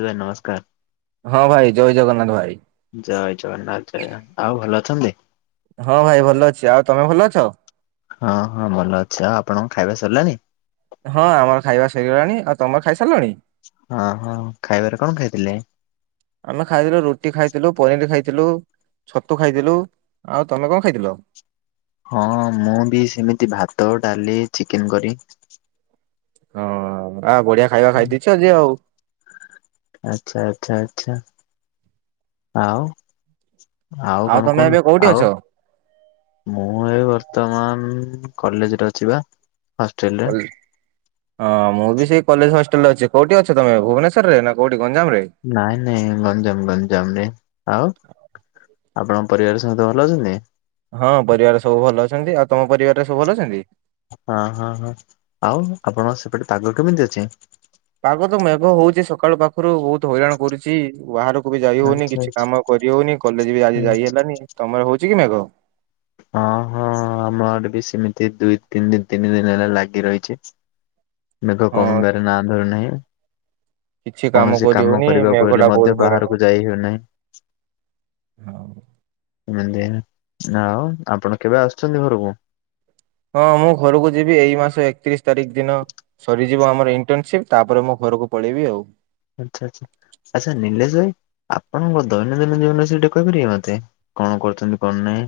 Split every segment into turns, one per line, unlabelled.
ଭାଇ ନମସ୍କାର।
ହଁ ଭାଇ ଜୟ ଜଗନ୍ନାଥ ଭାଇ।
ଜୟ ଜଗନ୍ନାଥ ଜୟ ଜଗନ୍ନାଥ ଆଉ ଭଲ ଅଛନ୍ତି?
ହଁ ଭାଇ ଭଲ ଅଛି ଆଉ ତମେ ଭଲ ଅଛ?
ହଁ ହଁ ଭଲ ଅଛି ଆଉ ଆପଣଙ୍କ ଖାଇବା ସରିଲାଣି?
ହଁ ଆମର ଖାଇବା ସରିଗଲାଣି ଆଉ ତମର ଖାଇସାରିଲଣି?
ହଁ ହଁ ଖାଇବାରେ କଣ ଖାଇଥିଲେ?
ଆମେ ଖାଇଥିଲୁ ରୁଟି ଖାଇଥିଲୁ ପନିର ଖାଇଥିଲୁ। ଛତୁ ଖାଇଥିଲୁ ଆଉ ତମେ କଣ ଖାଇଥିଲ?
ହଁ ମୁଁ ବି ସେମିତି ଭାତ, ଡାଲି, ଚିକେନ କରି
ହଁ ଆ ବଢିଆ ଖାଇବା ଖାଇ ଦେଇଛ ଆଜି ଆଉ।
ଆଚ୍ଛା ଆଚ୍ଛା ଆଚ୍ଛା ଆଉ ଆଉ କଣ
ତମେ ଏବେ
କୁହନ୍ତୁ
କୋଉଠି ଅଛ?
ଆଉ? ମୁଁ ଏ ବର୍ତ୍ତମାନ କଲେଜରେ ଅଛିି ପା।
କଲେ ହଁ ମୁଁ ବି ସେଇ କଲେଜ ହଷ୍ଟେଲ ରେ ଅଛି କୋଉଠି ଅଛ ତମ ଭୁବେଶ୍ଵରରେ ନା କୋଉଠି ଗଞ୍ଜାମରେ?
ନାଇଁ ନାଇଁ ଗଞ୍ଜାମ ଗଞ୍ଜାମ ରେ ଆଉ? ଆପଣଙ୍କ ପରିବାର ସହିତ ଭଲ ଅଛନ୍ତି?
ହଁ ପରିବାର ସବୁ ଭଲ ଅଛନ୍ତି ଆଉ ତମ ପରିବାରରେ ସବୁ ଭଲ ଅଛନ୍ତି?
ହଁ ହଁ ହଁ ଆଉ ଆପଣ ସେପଟେ ପାଗ କେମିତି ଅଛି?
ପାଗ ତ ମେଘ ହଉଚି ସକାଳୁ ପା ପାଖରୁ ବହୁତ ହଇରାଣ କରୁଛି ବାହାରକୁ ବି ଯାଇ ହଉନି
ଆଚ୍ଛା
କିଛି କାମ କରିହଉନି କଲେଜ ବି ଆଜି
ଆଚ୍ଛା
ଯାଇ ହେଲାନି। ତମର ହଉଛି କି ମେଘ?
ହଁ ହୋ। ହଁ ଆମ ଆଡେ ବି ସେମିତି ଦୁଇ ତିନି ଦିନ ତିନି ଦିନ ହେଲା ଲାଗି ରହିଛି। ମେଘ
ହଁ
କମିବାର ନା ଧରୁ ନାହିଁ।
କିଛି
କୌଣସି
କରି
କାମ
ହଉନି
କରିବାକୁ
ମେଘ
ହେଲେ
ଟା ବହୁତ
ମଧ୍ୟ
ହଇରାଣ
ବାହାରକୁ ଯାଇ ହେଉନାହିଁ।
ହଉ।
ସେମିତି ଆଉ ଆପଣ କେବେ ଆସୁଛନ୍ତି ଘରକୁ?
ହଁ ମୁଁ ଘରକୁ ଯିବି ଏଇ ମାସ ଏକତିରିଶ ତାରିଖ ଦିନ। ସରିଯିବ ଆମର ଇଣ୍ଟର୍ନସିପ ତାପରେ ମୁଁ ଘରକୁ ପଳେଇବି ଆଉ।
ଆଚ୍ଛା ଆଚ୍ଛା ଆଚ୍ଛା ନିଲେଶ ଭାଇ? ଆପଣଙ୍କ ଦୈନନ୍ଦିନ ଜୀବନରେ ସେଇଠି କହିପାରିବେ ମତେ କଣ କରୁଛନ୍ତି କଣ ନାହିଁ?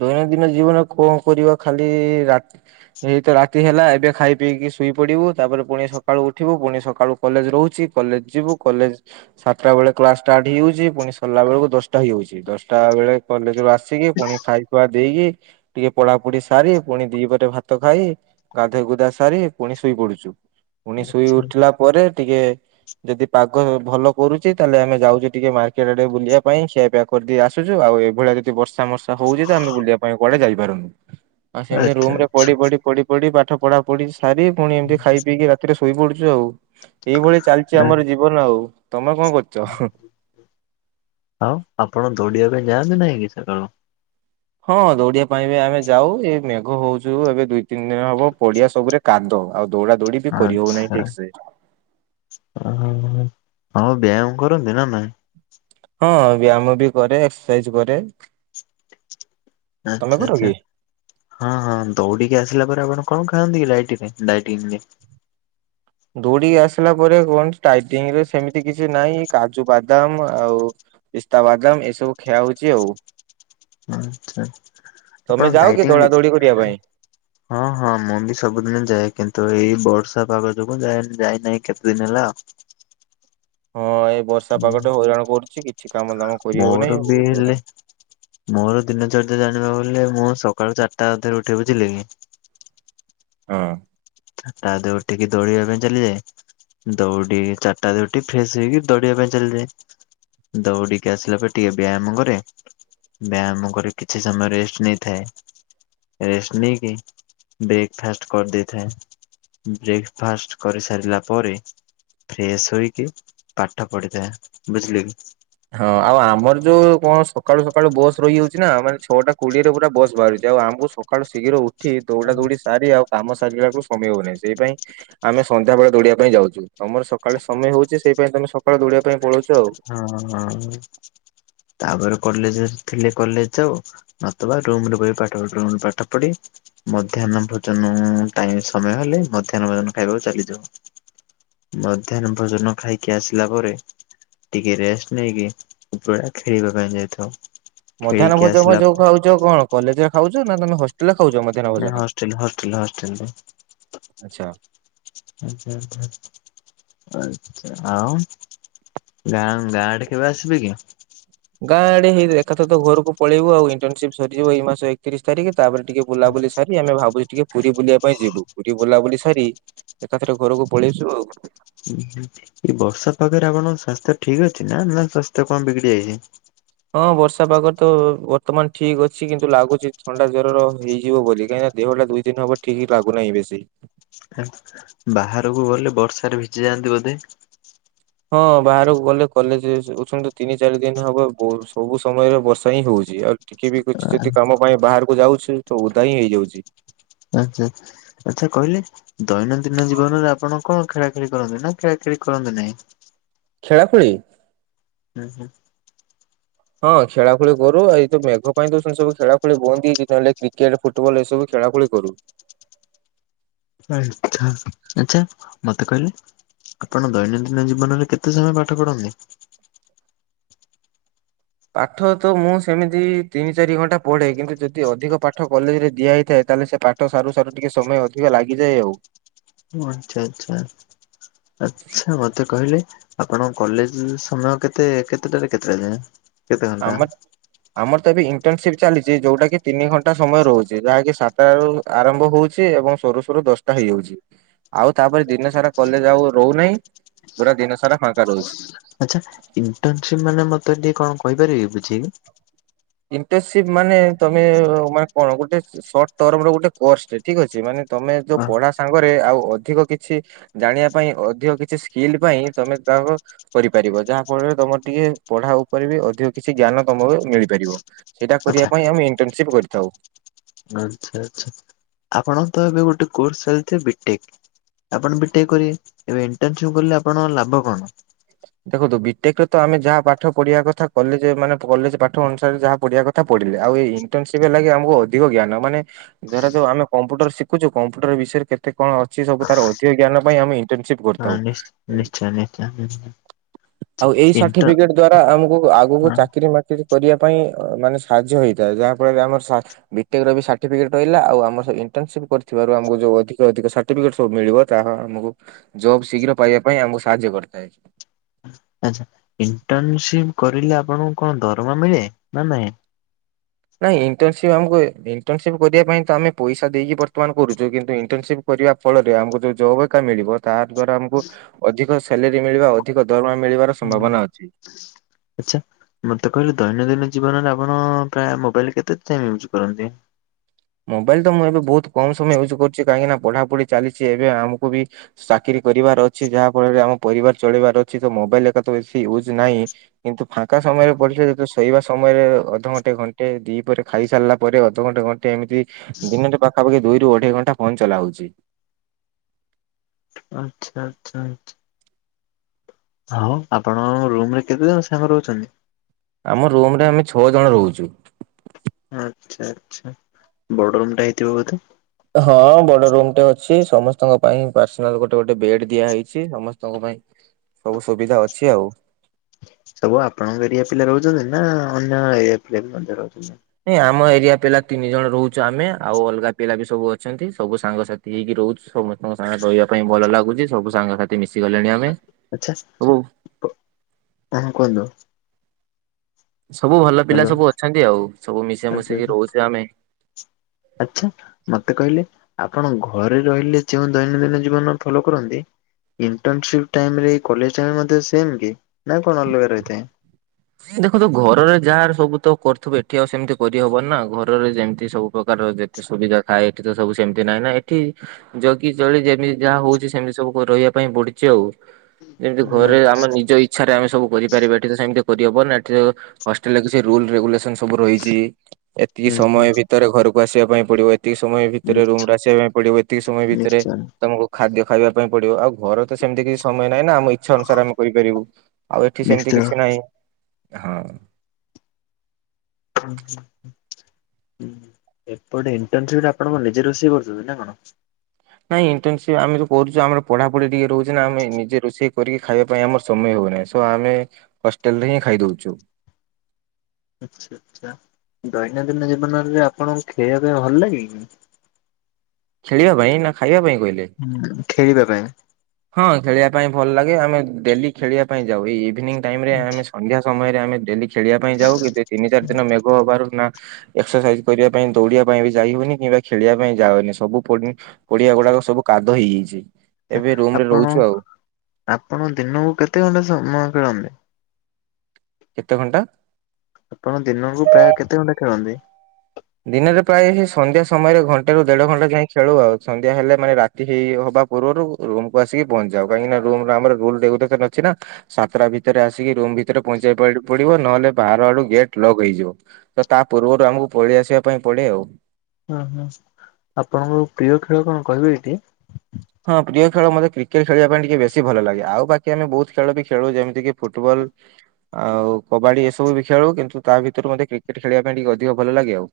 ଦୈନନ୍ଦିନ ଜୀବନ କଣ କରିବ ଖାଲି ରାତି ଏଇ ତ ରାତି ହେଲା ଏବେ ଖାଇ ପିଇକି ଶୋଇ ପଡିବୁ ତାପରେ ପୁଣି ସକାଳୁ ଉଠିବୁ ପୁଣି ସକାଳୁ କଲେଜ ରହୁଛି କଲେଜ ଯିବୁ କଲେଜ ସାତଟା ବେଳେ କ୍ଲାସ୍ ଷ୍ଟାର୍ଟ ହେଇଯାଉଛି ପୁଣି ସରିଲା ବେଳକୁ ଦଶଟା ହେଇଯାଉଛି ଦଶଟା ବେଳେ କଲେଜରୁ ଆସି ଆସିକି ପୁଣି ଖାଇ ଖୁଆ ଦେଇକି ଟିକେ ପଢା ପଢି ସାରି ପୁଣି ଦିପରେ ଭାତ ଖାଇ ଗାଧେଇ ଗୁଧା ସାରି ପୁଣି ଶୋଇ ପଡୁଛୁ। ପୁଣି ଶୋଇ ଉଠିଲା ପରେ ଟିକେ ଯଦି ପାଗ ଭଲ କରୁଛି ତାହେଲେ ଆମେ ଯାଉଛେ ଟିକେ ମା କେବେ ଆଡେ ବୁଲିବା ପାଇଁ ଖିଆପିଆ କରିଦେଇ ଆସୁଛୁ ଆଉ ଏଇଭଳିଆ ଯଦି ବର୍ଷା ମର୍ଷା ହଉଛି ତ ଆମେ ବୁଲିବା ପାଇଁ କୁଆଡେ ଯାଇପାରୁନୁ ଆଉ ସେମିତି
ଆଚ୍ଛା
ରୁମ ରେ ପଡି ପଡି ପଢି ପାଠ ପଢା ପଢି ସାରି ପୁଣି ଏମିତି ଖାଇ ପିଇକି ରାତିରେ ଶୋଇ ପଡୁଛୁ ଆଉ। ଏଇଭଳି ଚାଲିଛି ଆମର ଜୀବନ ଆଉ ତମେ କଣ କରୁଛ?
ଆଉ ଆପଣ ଦୌଡ଼ିବା ପାଇଁ ଯାଆନ୍ତ ନାହିଁ କି ସକାଳୁ?
ହଁ ଦୌଡିବା ପାଇଁ ବି ଆମେ ଯାଉ ଏ ମେଘ ହଉଛୁ ଏବେ ଦୁଇ ତିନି ଦିନ ହବ ପଡିଆ ସବୁରେ କାଦୁଅ ଆଉ ଦୌଡା ଦୌଡି ବି କରି ହଉନାହିଁ
ଆଚ୍ଛା
ଠିକ ସେ।
ହଉ ବ୍ୟାୟାମ କରନ୍ତି ନା ନାହିଁ?
ହଁ ବ୍ୟାୟାମ ବି କରେ ଏକ୍ସରସାଇଜ କରେ। ତମେ
ଆଚ୍ଛା
କର
ଆଚ୍ଛା।
କି?
ହଁ ହଁ ଦୌଡିକି ଆସିଲା ପରେ ଆପଣ କଣ ଖାଆନ୍ତି କି ଡାଇଟି ପାଇଁ ଡାଇଟିଙ୍ଗ ପାଇଁ।
ଦୌଡିିକି ଆସିଲା ପରେ କୁଅନ୍ତି ଡାଇଟିଙ୍ଗ ରେ ସେମିତି କିଛି ନାଇଁ କାଜୁ ବାଦାମ ଆଉ। ପିସ୍ତା ବାଦାମ ଏସବୁ ଖିଆ ହଉଛି ଆଉ।
ଆଛା
ତମେ
ଆପଣ
ଯାଅ କି ଦୌଡା
ଡାଇଟିଂରେ
ଦୌଡି କରିବା ପାଇଁ?
ହଁ ହଁ ମୁଁ ବି ସବୁଦିନ ଯାଏ କିନ୍ତୁ ଏଇ ବର୍ଷା ପାଗ ଯୋଗୁଁ ଯାଏ ଯାଇନାହିଁ କେତେ ଦିନ ହେଲା ଆଉ।
ହଁ ଏ ବର୍ଷା ପାଗଟେ ହଇରାଣ କରୁଛି କିଛି କାମ ଦାମ କରିହଉ ନାଇଁ
ମୋର ବି
ବହୁତ
ହେଲେ
ହଇରାଣ।
ମୋର ଦିନ ଚର୍ଯ୍ୟା ଜାଣିବ ବୋଲେ ମୁଁ ସକାଳୁ ଚାରିଟା ଅଧରେ ଉଠେ ବୁଝିଲେ କି।
ହଁ।
ତା ଧିଅରୁ ଉଠିକି ଦୌଡ଼ିବା ପାଇଁ ଚାଲିଯାଏ। ଦୌଡି ଚାରିଟା ରାତିରୁ ଉଠି ଫ୍ରେଶ ହେଇକି ଦୌଡିବା ପାଇଁ ଚାଲିଯାଏ। ଦଉଡିକି ଆସିଲା ପରେ ଟିକେ ବିୟାମ କରେ। ବିୟାମ କରି କିଛି ସମୟ ରେଷ୍ଟ ନେଇଥାଏ। ରେଷ୍ଟ ନେଇକି ବ୍ରେକଫାଷ୍ଟ୍ କରି ଦେଇଥାଏ। ବ୍ରେକଫାଷ୍ଟ୍ କରିସାରିଲା ପରେ। ଫ୍ରେଶ ହୋଇକି ପାଠ ପଢିଥାଏ ବୁଝିଲେ କି।
ହଁ ଆଉ ଆମର ଯୋଉ କଣ ସକାଳୁ ସକାଳୁ ବସ ରହିଯାଉଛି ନା ମାନେ ଛଅଟା କୋଡିଏରେ ପୁରା ବସ ବାହାରୁଛି ଆଉ ଆମକୁ ସ ସକାଳୁ ଶୀଘ୍ର ଉ ଉଠି ଦୌଡା ଦୌଡି ସାରି ଆଉ କାମ ସାରିଲା ବେଳକୁ ସମୟ ହଉନହିଁ ସେଇ ପାଇଁ ଆମେ ସନ୍ଧ୍ୟା ବେଳେ ଦୌଡିବା ପାଇଁ ଯାଉଛୁ। ତମର ସକାଳେ ସମୟ ହଉଛି ସେଇ ପାଇଁ ତମେ ସକାଳେ ଦଡିବା ପାଇଁ ପଳଉଛ। ଆଉ।
ହଁ ହଁ। ତାପରେ କଲେଜ ରେ ଥିଲେ କଲେଜ ଯାଉ ନଥବା ରୁମରେ ବସି ପାଠ ରୁମ ରେ ପାଠ ପଢି। ମଧ୍ୟାହ୍ନ ଭୋଜନ ଟାଇମ ସମୟ ହେଲେ ମଧ୍ୟାହ୍ନ ଭୋଜନ ଖାଇବାକୁ ଚାଲିଯାଉ। ମଧ୍ୟାହ୍ନ ଭୋଜନ ଖାଇକି ଆସିଲା ପରେ। ଟିକେ ରେଷ୍ଟ ନେଇକି ଉପର ବେଳା ଖେଳିବା ପାଇଁ ଯାଇଥାଉ।
ମଧ୍ୟାହ୍ନ
ଖେଳିକି
ଭୋଜନ
ଆସିଲା
ଯୋଉ ଖାଉଛ କଣ କଲେଜ ରେ ଖାଉଛ ନା ତମେ ହଷ୍ଟେଲ ରେ ଖାଉଛ? ମଧ୍ୟାହ୍ନ
ନାଇଁ
ଭୋଜନ?
ହଷ୍ଟେଲ ହଷ୍ଟେଲ ହଷ୍ଟେଲ ରେ
ଆଚ୍ଛା।
ହୁଁ ହୁଁ ହୁଁ। ଆଛା ଆଉ ଗାଁ ଗାଁଆଡେ କେବେ ଆସିବେ କି?
ଗାଁ ଆଡେ ହେଇ ଏକାଥରେ ତ ଘରକୁ ପଳେଇବୁ ଆଉ ଇଣ୍ଟନସିପ ସରିଯିବ ଏଇ ମାସ ଏକତିରିଶ ତାରିଖ ତାପରେ ଟିକେ ବୁଲାବୁଲି ସାରି ଆମେ ଭାବୁଚୁ ଟିକେ ପୁରୀ ବୁଲିବା ପାଇଁ ଯିବୁ ପୁରୀ ବୁଲାବୁଲି ସାରି ଏକାଥରେ ଘରକୁ ପଳେଇଆସିବୁ ଆଉ।
ଉଁ ହୁଁ ଏ ବର୍ଷା ପାଗରେ ଆପଣଙ୍କ ସ୍ୱାସ୍ଥ୍ୟ ଠିକ୍ ଅଛି ନା ନା ସ୍ୱାସ୍ଥ୍ୟ କଣ ବିଗିଡି ଯାଇଛି?
ହଁ ବର୍ଷା ପାଗରେ ତ ବର୍ତ୍ତମାନ ଠିକ ଅଛି କିନ୍ତୁ ଲାଗୁଛି ଥଣ୍ଡା ଜ୍ବରର ହେଇଯିବ ବୋଲି କାହିଁକି ନା ଦେହଟା ଦୁଇ ଦିନ ହବ ଠିକ ଲାଗୁନାହିଁ ବେଶୀ।
ଆଁ ବାହାରକୁ ଗଲେ ବର୍ଷାରେ ଭିଜି ଯାଆନ୍ତି ବୋଧେ?
ହଁ ବାହାରକୁ ଗଲେ କଲେଜ ଉଛନ୍ତି ତିନି ଚାରି ଦିନ ହବ ବହୁ ସବୁ ସମୟରେ ବର୍ଷା ହିଁ ହଉଛି ଆଉ ଟିକେ ବି କିଛି ଯଦି କାମ ପାଇଁ ବାହାରକୁ ଯାଉଛି ତ ଓଦା ହିଁ ହେଇଯାଉଛି।
ଆଛା। ଆଚ୍ଛା କହିଲେ ଦୈନନ୍ଦିନ ଜୀବନରେ ଆପଣ କଣ ଖେଳା ଖେଳି କରନ୍ତି ନା ଖେଳା ଖେଳି କରନ୍ତି ନାହିଁ।
ଖେଳା ଖେଳି।
ଉଁ ହୁଁ।
ହଁ ଖେଳାଖେଳି କରୁ ଏଇ ତ ମେଘ ପାଇଁ ତ ସେମତି ସବୁ ଖେଳାଖେଳି ବନ୍ଦ ହେଇଚି ନହେଲେ କ୍ରିକେଟ। ଫୁଟବଲ ଏସବୁ ଖେଳା ଖଳି କରୁ।
ଆଛା ଆଛା ମତେ କହିଲେ। ଆପଣ ଦୈନନ୍ଦିନ ଜୀବନରେ କେତେ ସମୟ ପାଠ ପଢନ୍ତି?
ପାଠ ତ ମୁଁ ସେମିତି ତିନି ଚାରି ଘଣ୍ଟା ପଢେ କିନ୍ତୁ ଯଦି ଅଧିକ ପାଠ କଲେଜ ରେ ଦିଆହେଇଥାଏ ତାହଲେ ସେ ପା ଠ ସାରୁ ସାରୁ ଟିକେ ସମୟ ଅଧିକ ଲାଗିଯାଏ ଆଉ।
ଓ ଆଚ୍ଛା ଆଛା ଆଚ୍ଛା ମତେ କହିଲେ। ଆପଣଙ୍କ କଲେଜ ସମୟ କେତେ କେତେଟାରେ କେତେଟା ଯାଏଁ? କେତେ ଘଣ୍ଟା
ଆମ ଆମର ତ ଏବେ ଇଣ୍ଟର୍ନସିପ ଚାଲିଚି ଯୋଉଟା କି ତିନି ଘଣ୍ଟା ସମୟ ରହୁଚି ଯାହାକି ସାତଟାରୁ। ଆରମ୍ଭ ହଉଛି ଏବଂ ସରୁ ସରୁ ଦଶଟା ହେଇଯାଉଛି। ଆଉ ତାପରେ ଦିନ ସାରା କଲେଜ ଆଉ ରହୁନାହିଁ, ପୁରା ଦିନ ସାରା ଫାଙ୍କା ରହୁଛି।
ଆଛା, ଇଣ୍ଟନସିପ ମାନେ ମତେ ଟିକେ କଣ କହିପାରିବେ ବୁଝେଇକି?
ଇଣ୍ଟନସିପ ମାନେ ତମେ ମାନେ କଣ ଗୋଟେ ସଟ ଟର୍ମ ର ଗୋଟେ କୋର୍ସ ଟେ ଠିକ୍ ଅଛି, ମାନେ ତମେ ଯୋଉ ପଢା ସାଙ୍ଗରେ ଆଉ ଅଧିକ କିଛି ଜାଣିବା ପାଇଁ ଅଧିକ କିଛି ସ୍କିଲ୍ ପାଇଁ ତମେ ତାଙ୍କ କରିପାରିବ ଯାହା ଫଳରେ ତମର ଟିକେ ପଢା ଉପରେ ବି ଅଧିକ କିଛି ଜ୍ଞାନ ତମକୁ ମିଳିପାରିବ। ସେଇଟା
ଆଚ୍ଛା
କରିବା ପାଇଁ ଆମେ ଇଣ୍ଟରନସିପ କରିଥାଉ।
ଆଛା, ଆଛା, ଆପଣଙ୍କ ତ ଏବେ ଗୋଟେ କୋର୍ସ ଚାଲିଛି ବିଟେକ୍। ଆପଣ ବିଟେକ୍ କରିବେ ଏବେ ଇଣ୍ଟନସିପ କଲେ ଆପଣଙ୍କ ଲାଭ କଣ?
ଦେଖନ୍ତୁ ବିଟେକରେ ତ ଆମେ ଯାହା ପାଠ ପଢିବା କଥା, କଲେଜ ମାନେ କଲେଜ ପାଠ ଅନୁସାରେ ଯାହା ପଢିବା କ ପଢିଲେ ଆଉ ଏଇଣ୍ଟର୍ନସିପ ହେଲାକି ଆମକୁ ଅଧିକ ଜ୍ଞାନ ମାନେ ଧରା ଯାଉ ଆମେ କମ୍ପ୍ୟୁଟର ଶିଖୁଛୁ, କମ୍ପ୍ୟୁଟର ବିଷୟରେ କେତେ କଣ ଅଛି ସବୁ ତାର ଅଧିକ ଜ୍ଞାନ ପାଇଁ ଆମ ସିପ
ହଁ
କରିଥାଉ।
ନିଶ୍ଚୟ [unintelligible]
ଆଉ ଏଇ
ଇଣ୍ଟ
ସାର୍ଟିଫିକେଟ ଦ୍ଵାରା ଆମକୁ ଆଗକୁ
ହଁ
ଚାକିରି ମାକିରି କରିବା ପାଇଁ ମାନେ ସାହାଯ୍ୟ ହେଇଥାଏ, ଯାହାଫଳରେ ଆମର ସା ବି ଟେ କ ବି ସାର୍ଟିଫିକେଟ ପାଇଲା ଆଉ ଆମ ସ କରିଥିବାରୁ ଆମକୁ ଜଉ ଅଧିକ ଅଧିକ ସା ସାର୍ଟିଫିକେଟ ସବୁ ମିଳିବ ତାହା ଆମକୁ ଜବ୍ ଶୀଘ୍ର ପାଇବା ପାଇଁ ଆମକୁ ସାହାଯ୍ୟ କରିଥାଏ।
ଆଛା, ଇଣ୍ଟରନସିପ କରିଲେ ଆପଣଙ୍କୁ କଣ ଦରମା ମିଳେ ନା ନାଇଁ?
ନାଇଁ ଇଣ୍ଟର୍ନସିପ ଆମକୁ ଇଣ୍ଟର୍ନସିପ କରିବା ପାଇଁ ତ ଆମେ ପଇସା ଦେଇକି ବର୍ତ୍ତମାନ କରୁଛୁ କିନ୍ତୁ ଇଣ୍ଟର୍ନସିପ୍ କରିବା ଫଳରେ ଆମକୁ ଯୋଉ ଜବ୍ ଏକା ମିଳିବ ତା ଦ୍ଵାରା ଆମକୁ ଅଧିକ ସାଲେରୀ ମିଳିବା ଅଧିକ ଦରମା ମିଳିବାର ସମ୍ଭାବନା ଅଛି।
ଆଛା ମତେ କହିଲେ, ଦୈନନ୍ଦିନ ଜୀବନରେ ଆପଣ ପ୍ରାୟ ମୋବାଇଲ କେତେ ଟାଇମ ୟୁଜ୍ କରନ୍ତି?
ମୋବାଇଲ ତ ମୁଁ ଏବେ ବହୁତ କମ ସମୟ ୟୁଜ୍ କରୁଛି, କାହିଁକିନା? ପଢାପଢି ଚାଲିଛି ଏବେ ଆମକୁ ବି ଚାକିରୀ କରିବାର ଅଛି, ଯାହା ଫଳରେ ଆମ ପରିବାର ଚଳେଇବାର ଅଛି ତ, ମୋବାଇଲ ଏକା ତ ବେସି ୟୁଜ ନାହିଁ। କିନ୍ତୁ ଫାଙ୍କା ସମୟରେ ପଡିିଲେ ଯେତବେଳେ ଶୋଇବା ସମୟରେ ଅଧଘଣ୍ଟେ, ଘଣ୍ଟେ, ଦୁଇପହରେ ଖାଇସାରିଲା ପରେ ଅଧଘଣ୍ଟେ ଘଣ୍ଟେ ଏମିତି ଦିନରେ ପାଖାପାଖି ଦୁଇରୁ ଅଢେଇ ଘଣ୍ଟା ଫୋନ ଚଲା ହଉଛି।
ଆଛା, ଆଛା, ଆଛା ଆଉ ଆପଣଙ୍କ ରୁମ ରେ କେତେ ଜଣ ସାଙ୍ଗ ରହୁଛନ୍ତି
ଆମ ରୁମ ରେ ଆମେ ଛଅ ଜଣ ରହୁଛୁ।
ଆଛା, ଆଛା, ବଡ ରୁମ୍ ଟା ହେଇଥିବ ବୋଧେ
ହଁ ବଡ ରୁମ୍ ଟେ ଅଛି, ସମସ୍ତଙ୍କ ପାଇଁ ପର୍ସନାଲ ଗୋଟେ ଗୋଟେ ବେଡ ଦିଆ ହେଇଛି, ସମସ୍ତଙ୍କ ପାଇଁ ସବୁ ସୁବିଧା ଅଛି ଆଉ
ସବୁ ଆପଣଙ୍କ ଏରିଆ ପିଲା ରହୁଛନ୍ତି ନା, ଅନ୍ୟ ଏରିଆ ପିଲା ବି ମଧ୍ୟ ରହୁଛନ୍ତି।
ନାଇଁ ଆମ ଏରିଆ ପିଲା ତିନି ଜଣ ରହୁଛୁ ଆମେ, ଆଉ ଅଲଗା ପିଲା ବି ସବୁ ଅଛନ୍ତି ସବୁ ସାଙ୍ଗସାଥି ହେଇକି ରହୁଛୁ, ସମସ୍ତଙ୍କ ସାଙ୍ଗ ରହିବା ପାଇଁ ଭଲ ଲାଗୁଛି ସବୁ ସାଙ୍ଗ ସାଥି ମିଶିଗଲେଣି ଆମେ
ଆଛା
ସବୁ
ଆ କୁହନ୍ତୁ?
ସବୁ ଭଲ ପିଲା
ହ୍ୟାଲୋ
ସବୁ ଅଛନ୍ତି ଆଉ ସବୁ ମିଶେଇ ମିଶେଇକି ରହୁଛେ ଆମେ
ଆଛା, ମତେ କହିଲେ ଆପଣ ଘରେ ରହିଲେ ଯେଉ ଦୈନନ୍ଦିନ ଜୀବନ ଫଲୋ କରନ୍ତି? ଇଣ୍ଟର୍ନସିପ ଟାଇମରେ ଏୟୀ କଲେଜ ଟାଇମ ମଧ୍ୟ ସେମ କି? ନା କଣ ଅଲଗା ରହିଥାଏ?
ଦେଖନ୍ତୁ ଘରରେ ଯାହାର ସବୁ ତ କରୁଥିବୁ ଏଠି ଆଉ ସେମିତି କରିହବ ନା ଘରରେ ଯେମିତି ସବୁ ପ୍ରକାର ଏତେ ସୁବିଧା ଥାଏ, ଏଠି ତ ସବୁ ସେମିତି ନାହିଁ ନା, ଏଠି ଜଗି ଚଳି ଯେମିତି ଯାହା ହଉଛି, ସେମିତି ସବୁ ରହିବା ପାଇଁ ପଡୁଛି ଆଉ ଯେମିତି
ନା
ଘରେ ଆମ ନିଜ ଇଛାରେ ଆମେ ସବୁ କରିପାରିବା ଏଠି ସେମତି କରିହବନି, ଏଠି ହଷ୍ଟେଲ ର କିଛି ରୁଲ ରେଗୁଲେସନ ସବୁ ରହିଛି, ଏତିକି
ହୁଁ ହୁଁ
ସମୟ ଭିତରେ ଘରକୁ ଆସିବା ପାଇଁ ପଡିବ। ଏତିକି ସମୟ ଭିତରେ ରୁମ
ନିଶ୍ଚୟ
ଆସିବା ପାଇଁ ପଡିବ, ଏତିକି ସମୟ ଭିତରେ
ନିଶ୍ଚୟ
ତମକୁ ଖାଦ୍ୟ ଖାଇବା ପାଇଁ ପଡିବ ଆଉ ଘର ତ ସେମିତି କିଛି ସମୟ ନାହିଁ ନା ଆମ ଇଚ୍ଛା ଅନୁସାରେ ଆମେ କରିପାରିବୁ ଆଉ ଏଠି ସେମିତି
ନିଶ୍ଚୟ।
କିଛି ନାହିଁ। ହଁ।
ହୁଁ ହୁଁ ହ ଏପଟେ ଇଣ୍ଟନ୍ ସିପ୍ ରେ ଆପଣ କଣ ନିଜେ ରୋଷେଇ କରୁଛନ୍ତି ନା କଣ?
ନାଇଁ ଇଣ୍ଟେନ୍ ସିପ୍ ଆମେ ଯୋଉ କରୁଛୁ ଆମର ପଢ଼ା ପଢ଼ି ଟିକେ ରହୁଛି ନା ଆମେ ନିଜେ ରୋଷେଇ କରି ଖାଇବା ପାଇଁ ଆମର ସମୟ ହୋଉନାହିଁ ସ୍। ତ ଆମେ ହଷ୍ଟେଲ୍ ରେ ହିଁ ଖାଇଦୋଉଚୁ।
ଆଚ୍ଛା ଆଚ୍ଛା ଦୈନନ୍ଦିନ ଜୀବନରେ ଆପଣଙ୍କୁ ଖେଳିବା ପାଇଁ ଭଲ ଲାଗେ କିି?
ଖେଳିବା ପାଇଁ ନା ଖାଇବା ପାଇଁ କହିଲେ?
ଖେଳିବା ପାଇଁ।
ହଁ ଖେଳିବା ପାଇଁ ଭଲ୍ ଲାଗେ ଆମେ ଡେଲି ଖେଳିବା ପାଇଁ ଯାଉ ଏଇ ଇଭିନିଂ ଟାଇମ୍ ରେ
ଆଚ୍ଛା
ଆମେ ସ ଅନ୍ଧ୍ୟା ସମୟରେ ଆମେ ଡେଲି ଖେଳିବା ପାଇଁ ଯାଉ କିନ୍ତୁ ଏଇ ତିନି ଚାରି ଦିନ ମେଘ ହବାରୁ ନା ଏକ୍ସର୍ ସାଇଜ୍ କରିବା ପାଇଁ ଦୌଡ଼ିବା ପାଇଁ ବି ଯାଇ ହଉନି କିମ୍ବା ଖେଳିବା ପାଇଁ ଯାଉନି ସବୁ ପ [unintelligible] ପଡ଼ିଆ ଗୁଡ଼ାକ ସବୁ କାଦୁଅ ହେଇଯାଇଛି
ଆଚ୍ଛା।
ଏବେ ରୁମ ରେ
ଆପଣ
ରହୁଛୁ ଆଉ
ଆପଣ ଦିନକୁ କେତେ ଘଣ୍ଟା ସମୟ ଖେଳନ୍ତି?
କେତେ ଘଣ୍ଟା?
ଆପଣ ଦିନକୁ ପ୍ରାୟ କେତେ ଘଣ୍ଟା ଖେଳନ୍ତି?
ଦିନରେ ପ୍ରାୟ ହି ସନ୍ଧ୍ୟା ସମୟରେ ଘଣ୍ଟେ ରୁ ଦେଢ଼ ଘଣ୍ଟା ଯାଏଁ ଖେଳୁ ଆଉ ସନ୍ଧ୍ୟା ହେଲେ ମାନେ ରା ଚି ହେଇ ହବା ପୂର୍ବରୁ ରୁମ୍ କୁ ଆସିକି ପହଞ୍ଚି ଯାଉ କାହିଁକି ନା ରୁମ ରେ ଆମର ରୁଲ୍ ରେଗୁଲେସନ ଅଛି ନା। ସାତଟା ଭିତରେ ଆସିକି ରୁମ୍ ଭିତରେ ପହଞ୍ଚି [unintelligible] ପଡ଼ିବ ନହେଲେ ବାହାର ଆଡ଼ୁ ଗେଟ୍ ଲକ୍ ହେଇଯିବ। ତ ତା ପୂର୍ବରୁ ଆମକୁ ପଳେଇ ଆସିବା ପାଇଁ ପଡ଼େ ଆଉ।
ଅଁ ହଁ ଆପଣଙ୍କ ପ୍ରିୟ ଖେଳ କଣ କହିବେ କି?
ହଁ ପ୍ରିୟ ଖେଳ ମୋତେ କ୍ରିକେଟ୍ ଖେଳିବା ପାଇଁ ଟିକେ ବେଶୀ ଭଲ ଲାଗେ ଆଉ ବାକି ଆମେ ବୋହୁତ୍ ଖେଳ ବି ଖେଳୁ ଯେମିତିିକି ଫୁଟବଲ୍ ଆଉ କବାଡ଼ି ଏସବୁ ବି ଖେଳୁ କିନ୍ତୁ ତା ଭିତରୁ ମୋତେ କ୍ରିକେଟ୍ ଖେଳିବା ପାଇଁ ଟିକେ ଅଧିକ ଭଲ ଲାଗେ ଆଉ।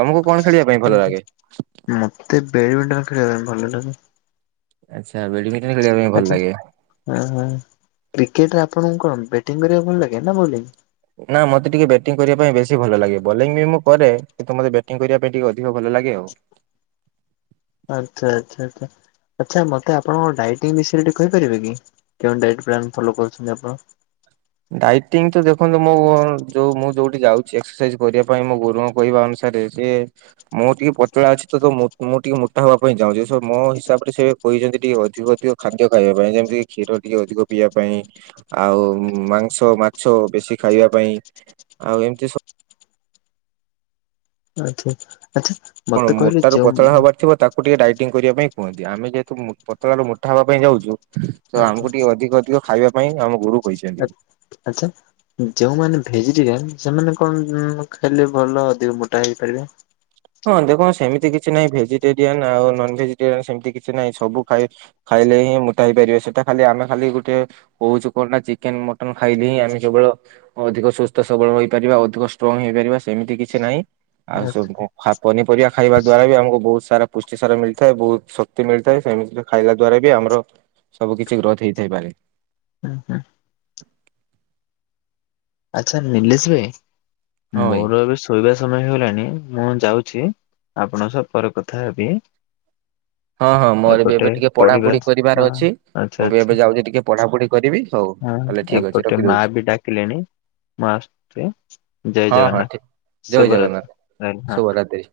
ତମକୁ କଣ ଖେଳିବା ପାଇଁ ଭଲ ଲାଗେ?
ତେ ବେଡ୍ ମିଣ୍ଟନ୍ ଖେଳିବା ପାଇଁ ଭଲ ଲାଗେ।
ଆଚ୍ଛା ବ୍ୟାଡ୍ ମିଟନ୍ ଖେଳିବା ପାଇଁ ଭଲ ଲାଗେ।
ଉଁ ହୁଁ କ୍ରିକେଟ୍ ଟା ଆପଣଙ୍କୁ କଣ ବ୍ୟାଟିଂ କରିବାକୁ ଭଲ ଲାଗେ ନା ବଲିଙ୍ଗ୍?
ନା ମତେ ଟିକେ ବ୍ୟାଟିଂ କରିବା ପାଇଁ ବେଶୀ ଭଲ ଲାଗେ। ବଲିଂ ବି ମୁଁ କରେ କିନ୍ତୁ ମୋତେ ବ୍ୟାଟିଂ କରିବା ପାଇଁ ଟିକେ ଅଧିକ ଭଲ ଲାଗେ ଆଉ।
ଆଚ୍ଛା ଆଚ୍ଛା ଆଚ୍ଛା। ଆଚ୍ଛା ମୋତେ ଆପଣଙ୍କ ଡାଇଟିଂ ବିଷୟରେ ଟିକେ କହିପାରିବେ କି କେଉଁ ଡାଇଟ୍ ପ୍ଲାନ୍ ଫଲୋ କରୁଛନ୍ତି ଆପଣ?
ଡାଇଟିଂ ତ ଦେଖନ୍ତୁ ମୋ ଗୋ ଯୋଉ ମୁଁ ଯୋଉଠି ଯାଉଛି ଏକ୍ସର୍ ସାଇଜ୍ କରିବା ପାଇଁ ମୋ ଗୁରୁଙ୍କ କହିବା ଅନୁସାରେ ଚେ ଥ୍ ମୁଁ ଟିକେ ପତଳା ଅଛି ତ ତ ମୁଁ ମୁଁ ଟିକେ ମୋଟା ହବା ପାଇଁ ଚାହୁଁଛି ସୋ ମୋ ହିସାବ୍ ରେ ସେ କହିଛନ୍ତି ଟିକେ ଅଧିକ ଅଧିକ ଖାଦ୍ୟ ଖାଇବା ପାଇଁ ଯେମିତି କି କ୍ଷୀର ଟିକେ ଅଧିକ ପିଇବା ପାଇଁ ଆଉ ମାଂସ, ମାଛ ବେଶୀ ଖାଇବା ପାଇଁ ଆଉ ଏମିତି ସ
ଆଚ୍ଛା ଆଚ୍ଛା।
କଣ
ମତେ କହିଲେ
ମୋଟାରୁ
ଯେଉଁ
ପତଳା ହବାର ଥିବ ତା କୁ ଟିକେ ଡାଇଟିଂ କରିବା ପାଇଁ କୁହନ୍ତି। ଆମେ ଯେହେତୁ ମୁଁ ପତଳା ରୁ ମୋଟା ହେବା ପାଇଁ ଯାଉଛୁ ତ
ଆଚ୍ଛା
ଆମକୁ ଟିକେ ଅଧିକ ଅଧିକ ଖାଇବା ପାଇଁ ଆମ ଗୁରୁ କହିଛନ୍ତି।
ଆଚ୍ଛା। ଯେଉଁମାନେ ଭେଜେଟେରିଆନ୍ ସେମାନେ କଣ ଖାଇଲେ ଭଲ ଅଧିକ ମୋଟା ହେଇପାରିବେ?
ହଁ ଦେଖ ସେମିତି କିଛି ନାହିଁ ଭେଜିଟେରିଆନ୍ ଆଉ ନନ୍ ଭେଜିଟେରିଆନ୍ ସେମିତି କିଛି ନାହିଁ ସବୁ ଖାଇ ଖାଇଲେ ହିଁ ମୋଟା ହେଇପାରିବେ ସେଟା ଖାଲି ଆମେ ଖାଲି ଗୋଟେ କଉଛୁ କଣ ନା ଚିକେନ୍ ମଟନ୍ ଖାଇଲେ ହିଁ ଆମେ କେବଳ ଅଧିକ ସୁସ୍ଥ ସବଳ ହୋଇପାରିବା ଅଧିକ ଷ୍ଟ୍ରଙ୍ଗ୍ ହେଇପାରିବା ସେମିତି କିଛି ନାହିଁ। ଆଉ ସବୁ କ ଖା ପନିପରିବା ଖାଇବା ଦ୍ଵାରା ହି ଆମକୁ ବୋହୁତ୍ ସାରା ପୁଷ୍ଟି ସାରା ମିଳିଥାଏ, ବହୁତ ଶକ୍ତି ମିଳିଥାଏ, ସେମିତିରେ ଖାଇଲା ଦ୍ଵାରା ବି ଆମର ସବୁ କିଛି ଗ୍ରୋଥ୍ ହେଇଥାଇପାରେ।
ଉଁ ହୁଁ। ଆଚ୍ଛା ନିଲେଶ୍ ବେ
ହଁ ଭାଇ।
ମୋର ଏବେ ସ୍ ଶୋଇବା ସମୟ ହେଇଗଲାଣି ମୁଁ ଯାଉଛି ଆପଣଙ୍କ ସହ ପରେ କଥା ହେବି।
ହଁ ହଁ ମୋର ବି
ଏପଟେ
ଏବେ ଟିକେ
ପଢିବା
ପଢାପଢି କରିବାର
ହଁ
ଅଛି
ଆଚ୍ଛା
ମୁଁ ବି ଏବେ
ଆଚ୍ଛା
ଯାଉଛି ଟିକେ ପଢାପଢି କରିବି ହଉ
ହଁ
ତାଲେ ଠିକ୍ ଅଛି
ଏପଟେ
ରଖି
ମା
ଦଉଛି।
ବି ଡାକିଲେଣି ମୁଁ ଆସୁଛି ଜୟ
ହଁ ହଁ
ଜଗନ୍ନାଥ
ଠିକ ଜୟ
ଶୁଭରାତ୍ରି
ଜଗନ୍ନାଥ
ରହିଲି ହଁ।
ଶୁଭ ରାତ୍ରି।